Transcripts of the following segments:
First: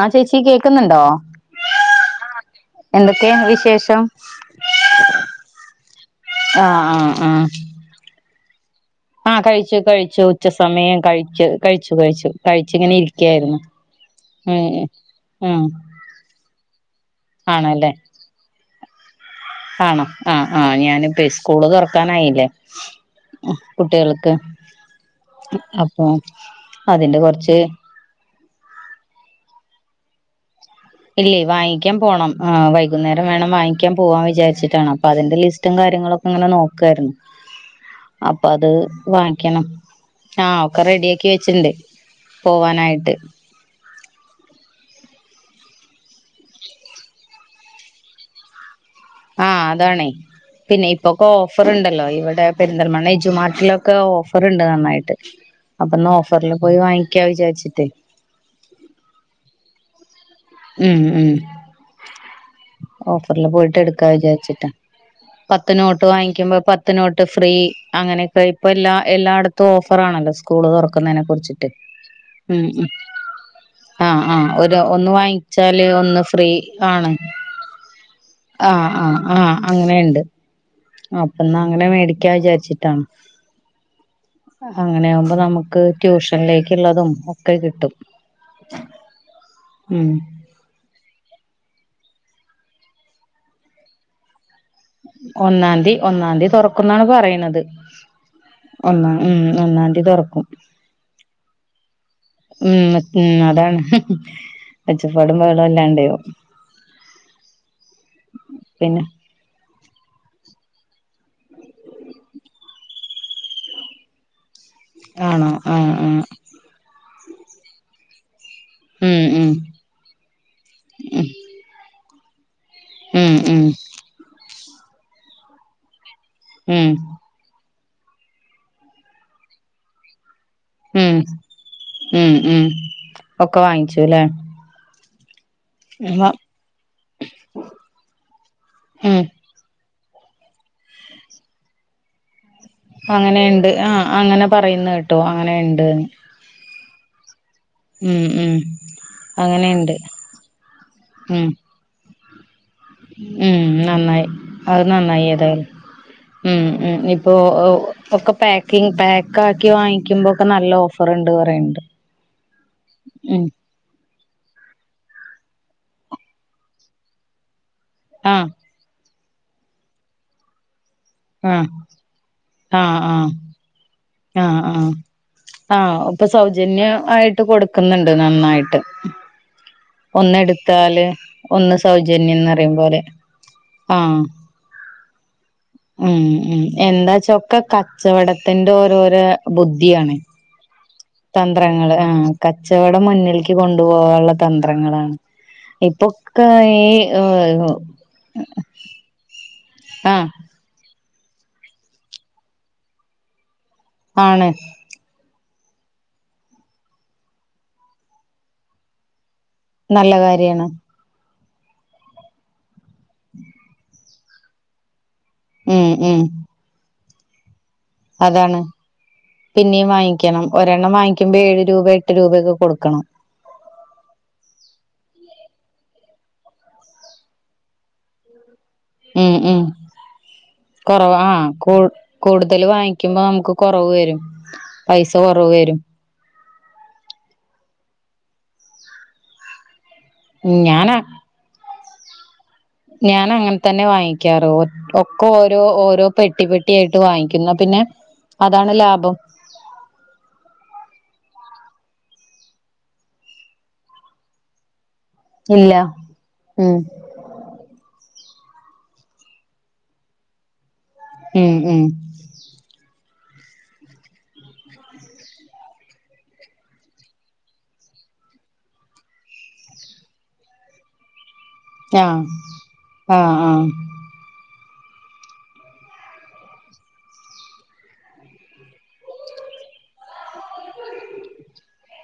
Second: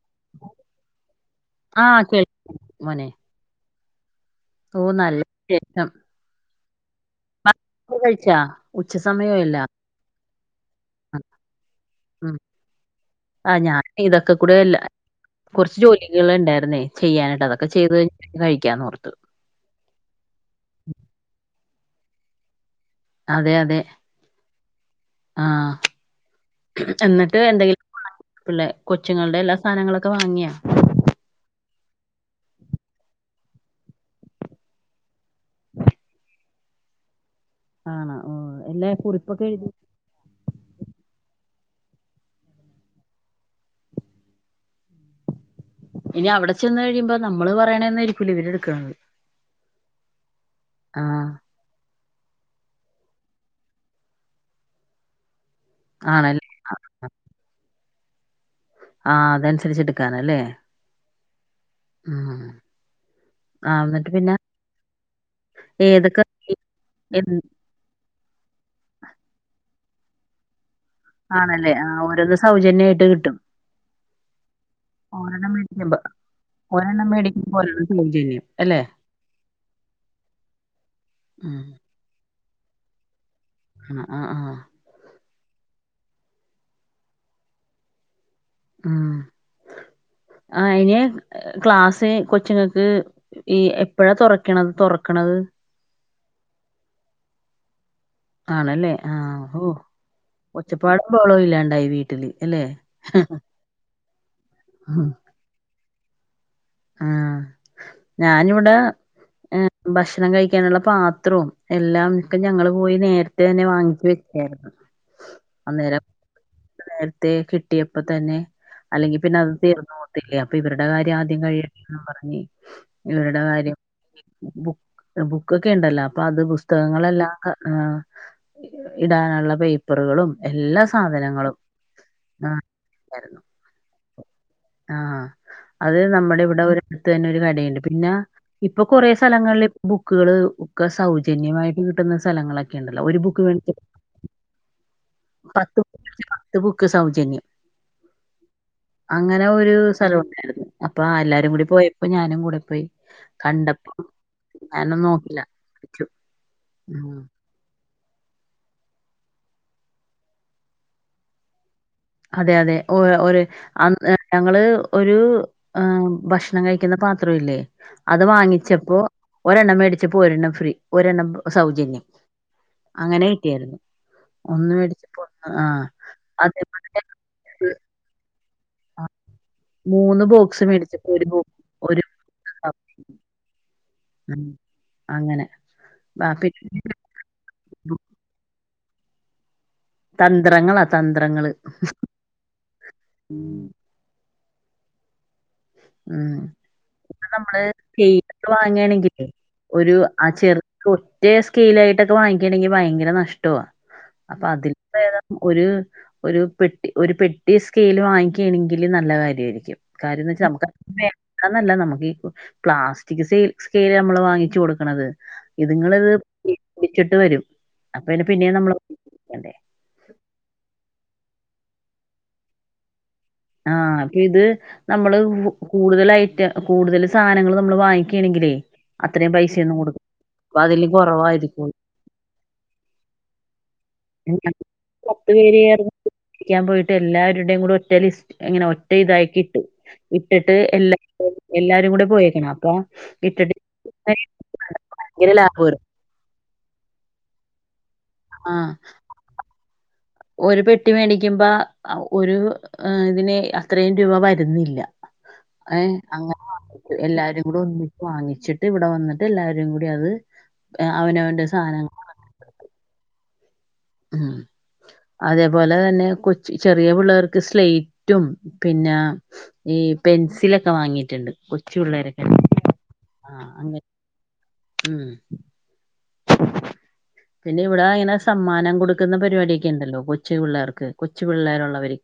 ആഹ് ചേച്ചി കേക്ക്ന്ന്ണ്ടോ ആഹ് ആഹ് കേൾക്ക കേക്ക് എന്തൊക്കെയ ങ്ങൾ വിശേഷം ഓഹ് നല്ല ശേ ഷം ആഹ് ആഹ് ആഹ് ഇപ്പ കഴിച്ചാ ഉച്ച ആഹ് സമയല്ല കഴിച്ചു കഴിച്ചു ഉച്ച സമയം കഴിച്ചു കഴിച്ചു കഴിച്ചു ഉം കഴിച്ച ഇങ്ങനെ ഇരിക്കായിരുന്നു ആഹ് ഞാൻ ഇതൊക്കെ കൂടെ എല്ല കുറച്ച് ജോലികൾ ഉണ്ടായിരുന്നേ ചെയ്യാനായിട്ട് അതൊക്കെ ആണല്ലേ ചെയ്ത് കഴിഞ്ഞ കഴിക്കാൻ ഓർത്ത് ആണോ ആഹ് ആഹ് ഞാനിപ്പ സ്കൂള് തറക്കാനായില്ലേ അതെ അതെ കുട്ടിൾക്ക് ആഹ് അപ്പൊ അതിന്റെ കുറച്ച് പിള്ളെ കൊച്ചുങ്ങളുടെ എല്ലാ സാധനങ്ങളൊക്കെ വാങ്ങിയാ ഇല്ലേ വാങ്ങിക്കാൻ പോകണം ആഹ് വൈകുന്നേരം വേണം വാങ്ങിക്കാൻ പോവാൻന്ന് വിചാരിച്ചിട്ടാണ് അപ്പ അപ്പ അതിന്റെ ലിസ്റ്റും കാര്യങ്ങളൊക്കെ അങ്ങനെ നോക്കുവായിരുന്നു ആണോ ഓ അപ്പൊ അത് എല്ലാ കുറിപ്പൊക്കെ വാങ്ങിക്കണം എഴുതി ആഹ് ഒക്കെ റെഡി ആക്കി വെച്ചിണ്ട് പോവാനായിട്ട് ഇനി അവടെ ചെന്ന് കഴിയുമ്പോ നമ്മള് പറയണന്നായിരിക്കൂല ഇവര് എടുക്കണത് ആഹ് അതാണേ പിന്നെ ഇപ്പൊ ആഹ് ക്കോ ഓഫർുണ്ടല്ലോ ഇവിടെ പെരിന്തൽമണ്ണ എജുമാട്ടിലൊക്കെ ഓഫർുണ്ട് നന്നായിട്ട് അപ്പൊന്ന് ആണല്ലേ ഓഫറിൽ പോയി വാങ്ങിക്കാ വിചാരിച്ചിട്ട് ആഹ് അതനുസരിച്ച് എടുക്കാനല്ലേ ഉം മം ഉം ഓഫർല് പോയിട്ട് ആഹ് എടുക്കാ എന്നിട്ട് പിന്നെ വിചാരിച്ചിട്ടാ പത്ത് നോട്ട് ഏതൊക്കെ വാങ്ങിക്കുമ്പോ പത്ത് നോട്ട് എന്ത് ഫ്രീ അങ്ങനെ ഇപ്പ എല്ലാ എല്ലായിടത്തും ഓഫറാണല്ലോ സ സ്കൂള് തുറക്കുന്നതിനെ കുറിച്ചിട്ട് ആണല്ലേ ആ ഓരോന്ന് ഉം ഉം സൗജന്യായിട്ട് കിട്ടും ആഹ് ആഹ് ഒര് ഒന്ന് ഒരെണ്ണം വാങ്ങിച്ചാ ലെ മേടിക്കുമ്പോ ഒന്ന് ഫ്രീ ഒരെണ്ണം ആണ് മേടിക്കുമ്പോ ഒരെണ്ണം സൗജന്യം അല്ലേ ആഹ് ആഹ് അ അങ്ങനെണ്ട് ഉം അപ്പാന്നാ അങ്ങനെ മേടിക്കാ വിചാരിച്ചിട്ടാണ് ആഹ് ആഹ് അപ്പൊ അങ്ങനെ ആകുമ്പോ നമുക്ക് ട്യൂഷനിലേക്കുള്ളതും ഒക്കെ കിട്ടും ആഹ് ഉം ആഹ അയിന് ക്ലാസ് കൊച്ച്ങ്ങക്ക് ഈ എപ്പോഴാ തൊറയ്ക്കണത് ഒന്നാംതി ഒന്നാംതി തുറക്കുന്നാണ് പറിണത് ആണല്ലേ ആഹ് ഹോ ഒച്ചപ്പാടും ബഹളോ ഇല്ലാണ്ടായി വീട്ടില് അല്ലേ ഉം ഉം അതാണ് ഹ് ഒച്ചപ്പാടും ബഹളും ല്ലാണ്ടോ ആഹ് ഞാനിവിടെ ഏ, [inaudible] ഭക്ഷണം കഴിക്കാനുള്ള പാത്രും എല്ലാം ക്ക ഞങ്ങള്ൾ പോയി നേരത്തെന്നെ വാങ്ങിച്ച വെക്കായിരുന്നു ആണോ ഏഹ് ഏഹ് നേരത്തെ കിട്ടിയപ്പ തന്നെ അല്ലെങ്കി ഉം പിന്നെ ഉം അത് തീർന്നോവത്തില്ലേ അപ്പൊ ഇവരുടെ കാര്യം ആദ്യം കഴിയണ്ടെന്ന് പറഞ്ഞ് ഉം ഇവരുടെ ഉം കാര്യം ബുക് ബുക്ക്ക്കെ ഇണ്ടല്ലോ പ്പ അത് ഉം പുസ്തകങ്ങളെല്ലാംഅഹ് ഇടാനുള്ള പേപ്പറുകളും എല്ലാം ഉം മം മം ഉണ്ടായിരുന്നു ഒക്കെ വാങ്ങിച്ചുല്ലേ ആഹ് അത് ഉം നമ്മുടെ ഇവിടെ ഒടുത്ത് തന്നെ ഒരു കടുണ്ട് പിന്നെ ഇപ്പൊ കൊറ സ്ഥല ങ്ങളിൽ ബുക്കുകൾ ഒക്കെ സൗജന്യമായിട്ട് കിട്ടുന്ന സ്ഥലങ്ങളൊ അങ്ങനെയിണ്ട് ആഹ് അങ്ങനെ പറയുന്നെ കേട്ടു അങ്ങനെയിണ്ട്ന്ന് ത്ത് ബുക്ക് സൗജന്യം ഉം അങ്ങനെ ഒരു അങ്ങനെയുണ്ട് സ്ഥലം ഉണ്ടായിരുന്നു അപ്പൊ എല്ലാ ഉം പോയപ്പോ ഞാനും കൂടെ പോയി ഉം കണ്ടപ്പോ നന്നായി അത് ഞാനൊന്നും നന്നായി നോക്കില്ല ഏതായാലും ച്‌ ഉം ഉം ഇപ്പോ. ഇപ്പൊ ഒക്കെ പാക്കിങ് പാക്ക് ആക്കി വാങ്ങിക്കുമ്പോക്കെ നല്ല ഓഫർണ്ട് പറയണ്ട്. അതെ അതെ ഓഹ് ഒരു ഉം അൻ എ ഞങ്ങള് ഒരു ഏഹ് ഭക്ഷണം കഴിക്കുന്ന പാത്രവില്ലേ അത് ആഹ് വാങ്ങിച്ചപ്പോ ഒരെണ്ണം മേടിച്ചപ്പോ ഒരെണ്ണം ഫ്രീ. ഒരെണ്ണം ആഹ് സൗജന്യം, ആഹ് അങ്ങനെ ആഹ് കിട്ടിയായിരുന്നു. ആഹ് ഒന്ന് ആഹ്, മേടിച്ചപ്പോ ഒന്ന് ആ ആഹ്. ഇപ്പൊ സൗജന്യം അതേപോലെ ആയിട്ട് ഒരു കൊടുക്കുന്നുണ്ട് നന്നായിട്ട്. മൂന്ന് ബോക്സ് ഒന്നെടുത്താല് മേടിച്ചപ്പോ ഒരു ബോക്സ് ഒന്ന് ഒരു സൗജന്യംന്നറിയും പോലെ. ആഹ് ഉം, അങ്ങനെ ഉം ആ, ഉം പിന്നെ എന്താച്ചോ ക്കെ കച്ചവടത്തിന്റെ ഓരോരോ ബുദ്ധിയാണ്. ന്ത്രങ്ങളാ തന്ത്രങ്ങള് ആഹ് കച്ചവടം ഉം മുന്നില്ൽക്ക് കൊണ്ടുപോവാനുള്ള തന്ത്രങ്ങളാണ്. ഉം. ഇപ്പൊക്ക ഈ നമ്മള് സ്കെയിലൊക്കെ [unintelligible] വാങ്ങാണെങ്കിലേ ഒരു ആ ആഹ് ചെറു ഒറ്റ സ്കെയിലായിട്ടൊക്കെ വാങ്ങിക്കണെങ്കി ഭയങ്കര നഷ്ടവാ. അപ്പൊ ആണ് അതില് പ്പ ഏദാ? ഒരു ഒരു പെട്ടി ഒരു പെട്ടി സ്കെയ്ൽ വാങ്ങിക്കുകയാണെങ്കിൽ നല്ല കാര്യായിരിക്കും. നല്ല കാര്യംന്ന് വെച്ചാ കാര്യാണ് നമക്ക് വേണ്ടന്നല്ല നമുക്ക് ഈ പ്ലാസ്റ്റിക് സൈ സ്കെയ്ൽ നമ്മള് വാങ്ങിച്ചു കൊടുക്കണത് ഉം ഇതുങ്ങളിത് ഉം ഇ ഇടിച്ചിട്ട് വരും. അപ്പൊ പിന്നെ പിന്നേം അതാണ്, നമ്മള് ണ്ടേ പിന്നെയും വാങ്ങിക്കണം ഒരെണ്ണം വാങ്ങിക്കുമ്പോ ഏഴ് രൂപ എട്ട് രൂപയൊക്കെ കൊടുക്കണം. ആഹ് അപ്പൊ ഇത്. നമ്മള് വൂ കൂടുതൽ ഐറ്റം കൂടുതൽ സാധനങ്ങള് നമ്മള് വാങ്ങിക്കാണെങ്കിലേ. അത്രയും ഉം ഉം പൈസയൊന്നും കൊടുക്കു കൊറവ് ആഹ് കൂ കൂടുതൽ വാങ്ങിക്കുമ്പോ നമുക്ക് കുറവ് വരും. പൈസ കൊറവ് വരും. രിക്കാൻ പോയിട്ട് എല്ലാവരുടേയും കൂടെ ഒറ്റ ലിസ്റ്റ് ഇങ്ങനെ ഒറ്റ ഇതായികിട്ട് ഇട്ടിട്ട് എല്ല ഞാനാ [inaudible] എല്ലാരും കൂടെ പോയേക്കണം. അപ്പൊ ഞാൻ ഇട്ടിട്ട് അങ്ങനെ തന്നെ വാങ്ങിക്കാറ്. ഒക്കെ ഭയങ്കര ഓരോ ലാഭമായിരുന്നു ഓരോ പെട്ടി പെട്ടി ആയിട്ട് വാങ്ങിക്കും ന്നാ പിന്നെ ആ അതാണ് ലാഭം. ഒരു പെട്ടി മേടിക്കുമ്പൊ അ ഒരു ഇതിന് അത്രയും രൂപ വരുന്നില്ല. ഇല്ല ഏഹ് അങ്ങനെ ഉം [inaudible] എല്ലാരും. കൂടെ ഒന്നിച്ച് വാങ്ങിച്ചിട്ട് ഇവിടെ വന്നിട്ട് എല്ലാരും കൂടി അത് അവനവന്റെ ഉം ഉം സാധനങ്ങ ഉം [inaudible] അതേപോലെ തന്നെ കൊച്ച് ചെറിയ പിള്ളേർക്ക് സ്ലെയ്റ്റും പിന്ന ഈ പെൻസിലൊക്കെ വാങ്ങിയിട്ട്ണ്ട് കൊച്ചു ആഹ് പിള്ളേരൊക്കെ ആഹ് അങ്ങന ഉം [inaudible] പിന്ന ഇവിട ഇങ്ങനെ സമ്മാനം കൊടുക്കുന്ന പരിപാടിയൊക്കെ ണ്ടല്ലോ കൊച്ചു പിള്ളാർക്ക് കൊച്ചു പിള്ളേരുള്ളവര്.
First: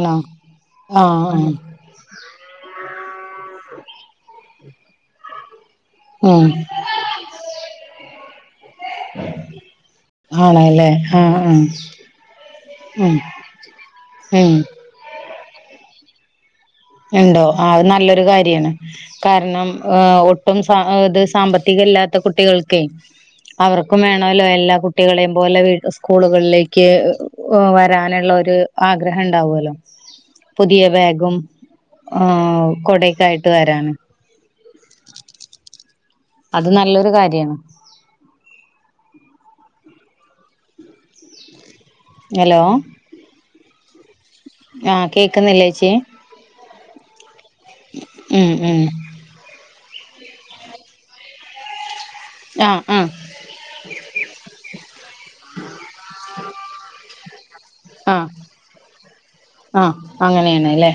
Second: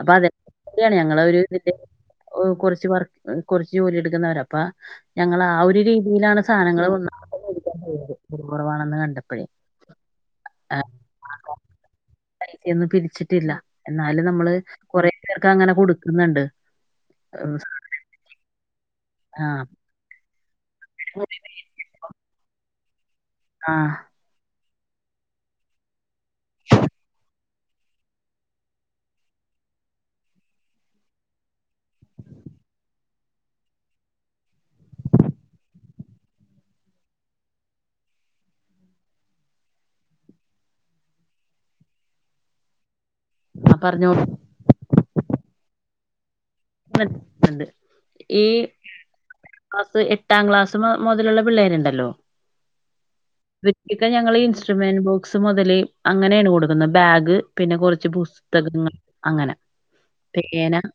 അപ്പൊ അതെ [inaudible] ആഹ് ഞങ്ങളൊരു ആഹ് ഇതിന്റെ കുറച്ച് വർ കുറച്ച് ജോലി എടുക്കുന്നവരാ അപ്പ ഞങ്ങൾ ആ ഒരു രീതി ഈലാണ് ഉം സാധനങ്ങള് [inaudible] പോവുന്നത്. ആളാല്ലേ, ആഹ് ആഹ്. [inaudible] ഒന്നും ഉം പിരിച്ചിട്ടില്ല. എന്നാലും നമ്മള് ഉം കുറ പേർക്ക് അങ്ങനെ കൊടുക്കുന്നുണ്ട്. ഉണ്ടോ? ആഹ് അത് നല്ലൊരു കാര്യാണ് ആഹ് കാരണം ഏഹ് ഒ ഒട്ടും സാ ത് സാമ്പത്തിക ഇല്ലാത്ത കുട്ടികൾക്കെ ആഹ് അവർക്കും വേണം. ല്ലോ എല്ലാ കുട്ടികളെയും പോലെ സ്കൂളുകളിലേക്ക് വരാനുള്ള ഒരു ആഗ്രഹംണ്ടാവുവല്ലോ പുതിയ ബാഗും.. ആ കൊടെക്കായിട്ട് വരാന്. അത് നല്ലൊരു കാര്യണ്. ഹലോ ആഹ് പറഞ്ഞോ. ആഹ് കേക്ക്ന്നില്ലേച്ചി. [inaudible] ഈ ഉം ഉം ക്ലാസ് എട്ടാം ക്ലാസ് മൊതലുള്ള പിള്ളേരുണ്ടല്ലോ ആഹ് ആഹ് ' [inaudible] 'ഞങ്ങള് ഇൻസ്ട്രുമെന്റ് ബോക്സ് മൊതല് അങ്ങനേണ് കൊടുക്കുന്നത് ബാഗ് പിന്നെ കൊറച്ച് ആഹ് പുസ്തകങ്ങള് അങ്ങന ആഹ് അങ്ങനെയാണ് പേന അല്ലേ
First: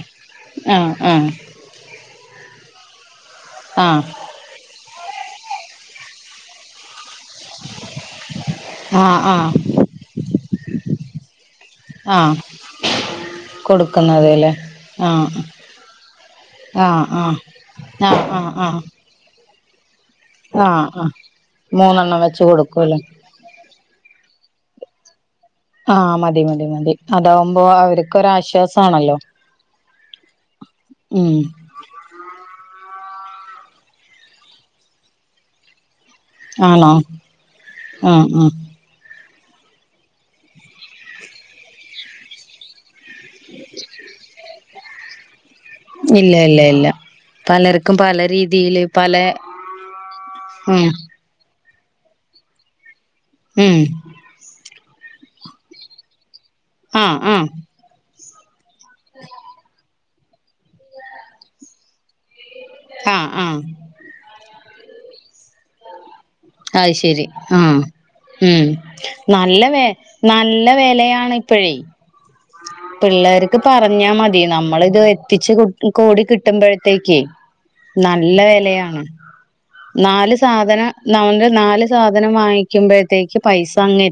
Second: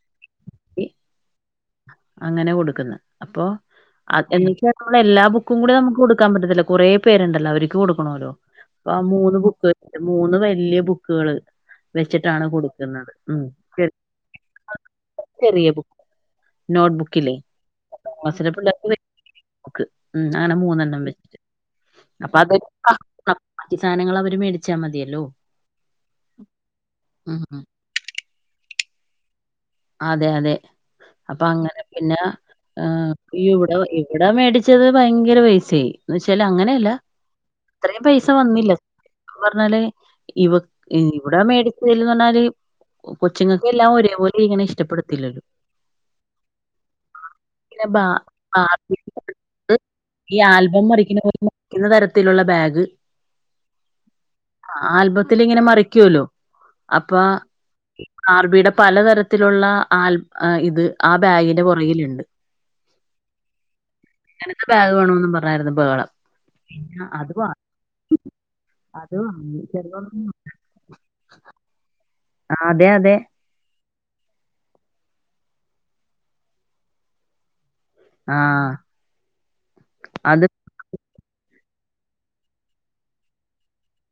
ആഹ് ആഹ് അങ്ങനെ കൊടുക്കുന്ന് അപ്പോ ആഹ് അ [unintelligible] നമ്മളെല്ലാ ബുക്കും കൂടെ നമ്മക്ക് കൊടുക്കാൻ പറ്റത്തില്ല, കൊറേ പേരുണ്ടല്ലോ അവരിക്ക് കൊടുക്കണോല്ലോ അപ്പം ആ ആഹ് മൂന്ന് ആഹ് ബുക്ക് മൂന്ന് വലിയ ബുക്കുകള് ആഹ് വെച്ചിട്ടാണ് കൊടുക്കുന്നത് ഉം. കൊടുക്കുന്നത് ലേ. ആഹ് ചെറിയ ബുക്ക് നോട്ട് ആഹ് ബുക്കില്ലേ ആഹ് ആഹ് ക്ലാസ്സിലെ ആഹ് ആഹ്. പിള്ളേർക്ക് ബുക്ക് ഉം അങ്ങനെ ആഹ് മൂന്നെണ്ണം ആഹ് വെച്ച് മൂന്നെണ്ണം വെച്ച് കൊടുക്കുവല്ലോ. ആഹ് [unintelligible] സാനങ്ങളവര് മേടിച്ചാ മതിയല്ലോ. ആഹ് മതി മതി മതി ഉം ഉം അതാവുമ്പോ അവര്ക്കൊരാശ്വാസവാണല്ലോ. അതെയതെ അപ്പങ്ങനെ പിന്നെ ആ ഈ ഉടെ ഇവിടെ മേടിച്ചത് ഭയങ്കര പൈസേയി. എന്ന് വച്ചല് അങ്ങനെയല്ല ആണോ ത്രേം പൈസ ആഹ് ആഹ് വന്നില്ല. പറഞ്ഞാല് ഇവ ഇവിടെ മേടിച്ചതിലന്നറഞ്ഞാല് കൊച്ചുങ്ങക്കെല്ലാം ഒരേപോലെ ഇരിക്കണ ഇഷ്ടപ്പെടത്തില്ലല്ലോ. ഇല്ല ല്ല ല്ല പിന്നെ പലര്ക്കും ബാ പല രീതീല് ബാർബി പലെ ഉം പിന്നെ'' [inaudible] ക്കിന്ന തരത്തിലുള്ള ബാഗ്. ഉം ആ ആൽബത്തിലിങ്ങനെ മറിക്കൂല്ലോ അപ്പ ആഹ് ആഹ് ഈ ആർ ബീടെ പലതരത്തിലൊള്ള ആൽബ് ഇത് ആ ബാഗിന്റെ പൊറകില്ണ്ട്. ഉം ഉം ഇങ്ങനത്തെ ബാഗ് വേണോന്ന് പറഞ്ഞാരുന്നു ബഹളം. അയ്ശരി അത് വാ ആഹ് ഉം അത് നല്ല വാങ്ങി വേ ചെറുതൊന്നും നല്ല വെലയാണ്. ഇപ്പഴേ ആ അതെ അതെ പിള്ളേർക്ക് ത് പറഞ്ഞാ മതി നമ്മളിത് എത്തിച്ച് കൂടി കിട്ടുമ്പഴത്തേക്ക് ആ നല്ല വെലയാണ് നാല് അത് സാധനം ന്നാത് നാല് സാധനം വാങ്ങിക്കുമ്പഴത്തേക്ക് പൈസാങ്ങ്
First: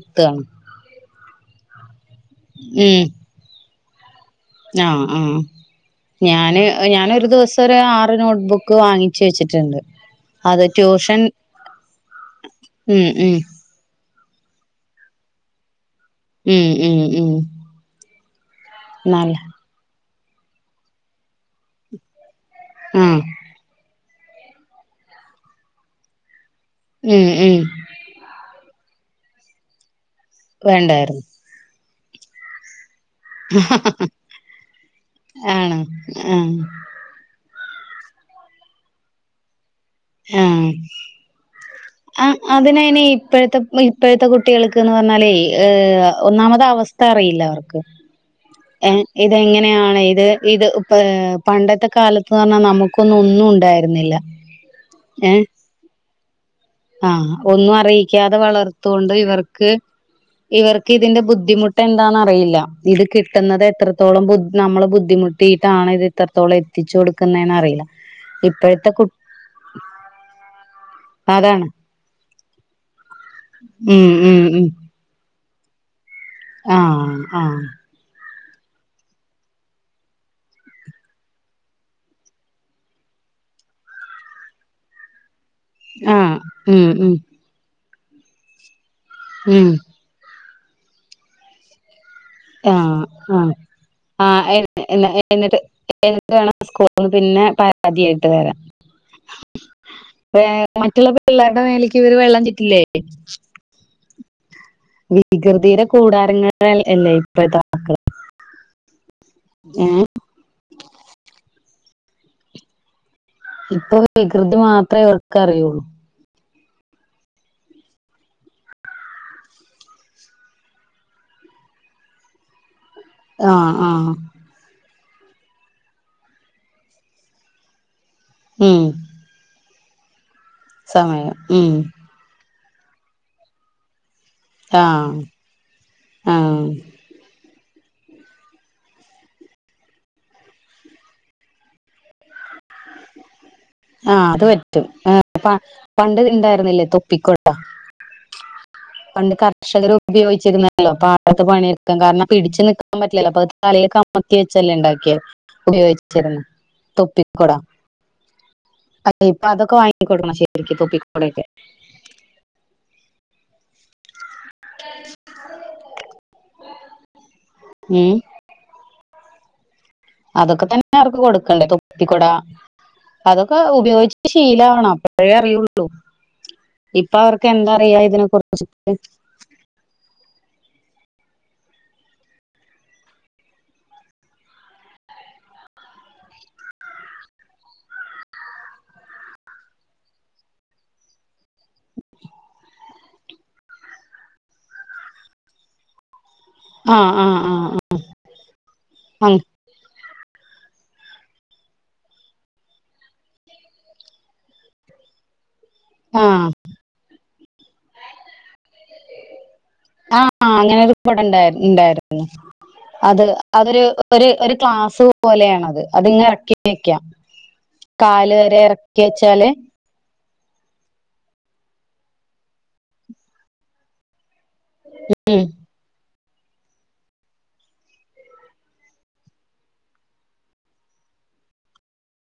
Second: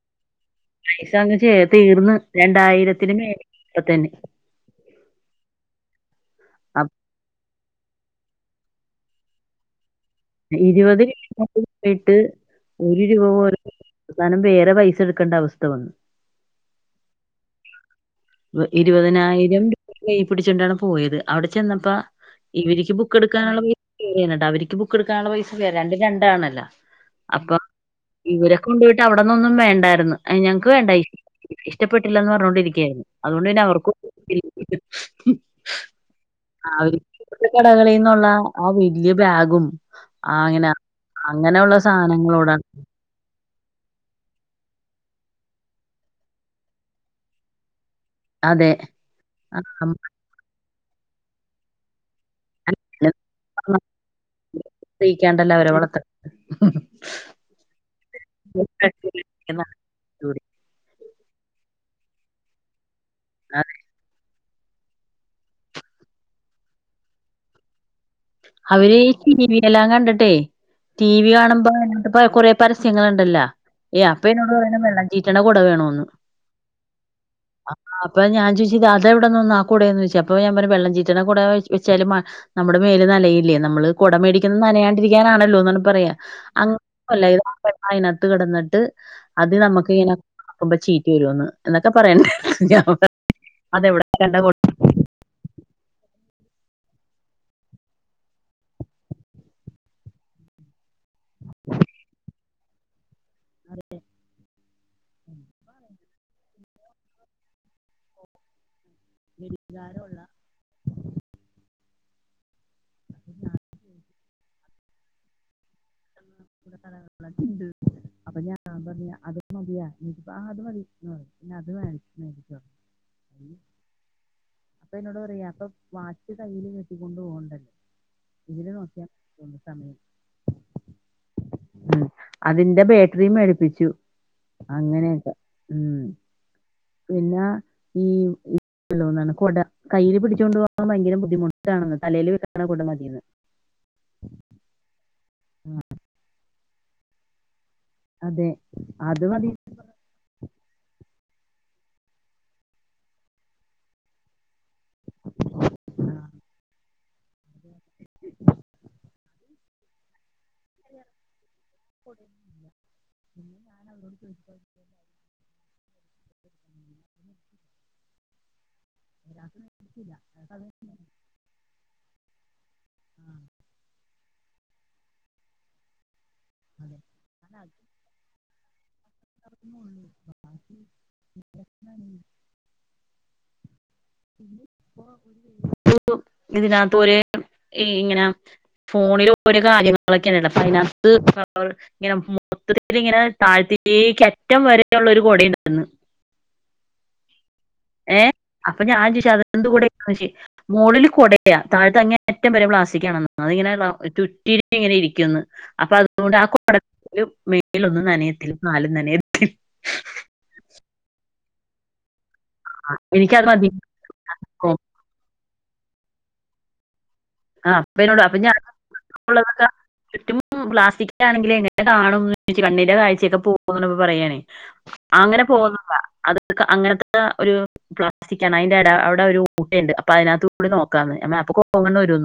പൈസാങ്ങ് ചേ തീർന്ന് ഉം രണ്ടായിരത്തിന് മേലെയായി ഇപ്പതന്നെ. ആഹ് ആഹ് ഞാന് അപ്പൊ ഞാനൊരു ദിവസം ഒരാറ് നോട്ട്ബുക്ക് വാങ്ങിച്ച് വെച്ചിട്ടുണ്ട്. അത് ഇരുപത് ട്യൂഷൻ ' [inaudible] 'യിട്ട് ഒരു ഉം രൂപ ഉം പോലും അവസാനം വേറെ പൈസ എടുക്കേണ്ട അവസ്ഥ വന്നു ഉം ഉം ഉം നല്ല ഇരുപതിനായിരം രൂപ കൈ പിടിച്ചോണ്ടാണ് പോയത് അവിടെ ചെന്നപ്പോ ഇവരിക്ക് ബുക്ക് ആഹ് എടുക്കാനുള്ള പൈസ വേണ്ട അവർക്ക് ബുക്ക് എടുക്കാനുള്ള പൈസ വേറെ രണ്ടും രണ്ടാണല്ലോ ഉം ഉം അപ്പോ ഇവരൊക്കെ കൊണ്ടു പോയിട്ട് അവിടന്ന് ഒന്നും വേണ്ടായിരുന്നു ഞങ്ങക്ക് വേണ്ട വേണ്ടായിരുന്നു ഇഷ്ടപ്പെട്ടില്ല എന്ന് പറഞ്ഞോണ്ടിരിക്കായിരുന്നു. അതുകൊണ്ട് തന്നെ അവർക്കും ' ആണോ [unintelligible] ആഹ് ഒരു ഈ കടകളിൽ നിന്നുള്ള ആഹ് വല്യയ ബാഗും ആ ആഹ് അങ്ങനെ അങ്ങനെയുള്ള ആഹ് സാധനങ്ങളോടാണ് അതിനെ അയിന് ഇപ്പോഴത്തെ ഇ ഇപ്പോഴത്തെ കുട്ടികൾക്കന്ന് പറഞ്ഞാലേ ഏഹ് ഒന്നാമത് അവസ്ഥ അറിയില്ല അവർക്ക്. അതെ ഇതെങ്ങനെയാണ് ഇത് ഇത് ഇപ്പ പണ്ടത്തെ കാലത്ത് പറഞ്ഞാൽ നമുക്ക് നമുക്ക് ഒന്നും ഉണ്ടായിരുന്നില്ല ക്കാണ്ടല്ല അവരെ വളത്ത് ആ ഹ് ഒന്നും അറിയിക്കാതെ വളർത്തുകൊണ്ട് ഇവർക്ക് ഇവർക്ക് ഇതിന്റെ ബുദ്ധിമുട്ട് എന്താന്നറിയില്ല ഇത് കിട്ടുന്നത് എത്രത്തോളം ബുദ്ധിമു നമ്മള് ബുദ്ധിമുട്ടിയിട്ടാണ് ഇത് ഇത്രത്തോളം എത്തിച്ചു കൊടുക്കുന്നേ അറിയില്ല ഇപ്പോഴത്തെ അവര് കു ടി വി എല്ലാം കണ്ടിട്ടെ ടി വി അതാണ് കാണുമ്പോ എന്ന കൊറേ പരസ്യങ്ങളുണ്ടല്ലോ ഏ ഉം അപ്പൊ ഉം എന്നോട് ഉം പറയണെ വെള്ളം ചീറ്റണ കുട വേണോന്ന് ആഹ് ആഹ് അപ്പൊ ഞാ ചോദിച്ച് അതെവിടെന്ന്ന്ന് ആ കൂടെന്ന് ചോദിച്ച അപ്പോ ഞാൻ പറ വെള്ളം ചീറ്റണ കുട വെച്ചാലും നമ്മുടെ മേല് നനയില്ലേ നമ്മള് കുട മേടിക്കുന്നത് നനയാണ്ടിരിക്കാനാണല്ലോ പറയാ ആഹ് ഉം ഉം അങ്ങനല്ല ഇ അതിനകത്ത് കിടന്നിട്ട് അത് ഉം നമുക്ക് ഇങ്ങനെക്കുമ്പോ ചീറ്റി വരുമെന്ന് എന്നൊക്കെ പറയണ്ട് ഞാൻ ആഹ് ആഹ് അതെവിടെ കണ്ട കൊ ആഹ് എന്നിട്ട് എന്നിട്ട് വേണം സ്കൂൾന്ന് പിന്നെ പരാതി ആയിട്ട് വരാൻ മറ്റുള്ള പിള്ളേരുടെ മേലക്ക് ഇവര് വെള്ളം ചീറ്റില്ലേ ആരുടെ വികൃതിയുടെ കൂടാരങ്ങളല്ലേ ഇപ്പത്തെ മക്കള് ഏ ഇപ്പൊ വികൃതി മാത്രേ അവർക്ക് അറിയുള്ളൂ [unintelligible] ലൊക്കെണ്ട് അപ്പൊ ഞാ പറഞ്ഞ അതുമതിയാ എനിപ്പ ആ അത് മതി പിന്നെ അത് മേടിച്ചോ ആഹ് ആഹ് അപ്പൊ എന്നോട് പറയാ അപ്പൊ വാച്ച് കൈയില് കെട്ടിക്കൊണ്ട് പോകണ്ടല്ലോ ഇതില് ഉം നോക്കിയ [unintelligible] സമയം സമയം ഉം അതിന്റെ ബാറ്ററിയും മേടിപ്പിച്ചു ആഹ് അങ്ങനെയൊക്കെ ഉം ആഹ് പിന്ന കൊട കയ്യിയില് പിടിച്ചോണ്ട് പോകൻ ഭയങ്കര ബുദ്ധിമുട്ടാണെന്ന് തലേല് വെക്കാൻ ക്കണ കൊട മതിന്ന്‌ ആഹ് അത് പറ്റും പണ്ട് ഇണ്ടായിരുന്നില്ലേ തൊപ്പിക്കൊട അതെ അത് പണ്ട് മതി കർ - കർഷകർ ഉപയോഗിച്ചിരുന്നല്ലോ പാടത്തു പണിയെടുക്കാൻ കാരണം പിടിച്ച് നിക്കാൻ പറ്റില്ലല്ലോ അപ്പൊ ത് തലയില് കമത്തി വെച്ചല്ലേ ഉണ്ടാക്കിയെ ഉപയോഗിച്ചത് തൊപ്പിക്കൊട അല്ലെ ഇപ്പൊ അതൊക്കെ വാങ്ങിക്കൊടുക്കണം ശരിക്ക് തൊപ്പിക്കൊടെയൊക്കെ [inaudible] ഉം ഉം ഉം [inaudible] അതൊക്കെ തന്നെ അവർക്ക് കൊടുക്കണ്ട് തൊപ്പിക്കൊട അതൊക്കെ ഉപയോഗിച്ച് ശീലാവണം അപ്പഴേ അറിയുള്ളൂ ഇപ്പവർക്ക് എന്തറിയാ ഇതിനെ കുറിച്ചിട്ട് [inaudible] [inaudible] [unintelligible] ഇതിനകത്ത് ഒരേ ഈ ഇങ്ങനാ ഫോണില് ഓരോ കാര്യങ്ങളൊക്കെയിണ്ടല്ല അപ്പ അയിനകത്ത് അവർ ഇങ്ങനെ മൊത്തത്തില് ഇങ്ങനെ താഴ്ത്തിക്ക അറ്റം വരള്ളരു കൊട ഉണ്ടായിരുന്നു ആഹ് ആഹ് ആഹ് ഏഹ് അപ്പൊ ഞാൻ ചോയ്ച്ചു അതെന്ത് കൊടെ ആണെന്ന് ചോയ്ച്ചു മോളില് കൊടയാ താഴ്ത്തെ അങ്ങേ അറ്റം വരെ പ്ലാസ്റ്റിക്കാണന്ന് അതിങ്ങനെ റൗ ചുറ്റി ചുറ്റിയിങ്ങനെ ഇരിക്കുന്ന് അപ്പൊ ആ അതുകൊണ്ട് ആഹ് കൊട രു മേലെന്നും നനയത്തില്ല നാലും നനയത്തില്ല. ആഹ് ആഹ് അങ്ങനെ ഒരു കൊടണ്ടാരു ഉണ്ടാരുന്നു അത് എനിക്കത് മതി അതൊരു ഒര് ഒര് ക്ലാസ് പോലെയാണത് അത് ഇങ്ങ് എറക്കി. ക്കിവെയ്ക്കാ ആഹ് അപ്പൊ എന്നോട് കാല് അപ്പൊ ഞാൻ വെരെ എറക്കി വെച്ചാല്. ഉള്ളതൊക്കെ ചുറ്റും പ്ലാസ്റ്റിക്കിലാണെങ്കിലേ എങ്ങനെ കാണും എന്ന് ചോദിച്ച് കണ്ണിന്റെ കാഴ്ചയെക്കെ പോകുന്നിപ്പ പറയാണേ. അങ്ങനെ പോന്നതാ അത് അങ്ങനെത്ത ഒരു പ്ലാസ്റ്റിക്കാണ് അതിന്റെ എട അവെടെ ഒരു ഓട്ടയൊണ്ട് അപ്പൊ അതിനാത്തൂടി നോക്കാന്ന് ഞമ്മ അപ്പ കോങ്കണ്ണ് വെരുന്നു [unintelligible]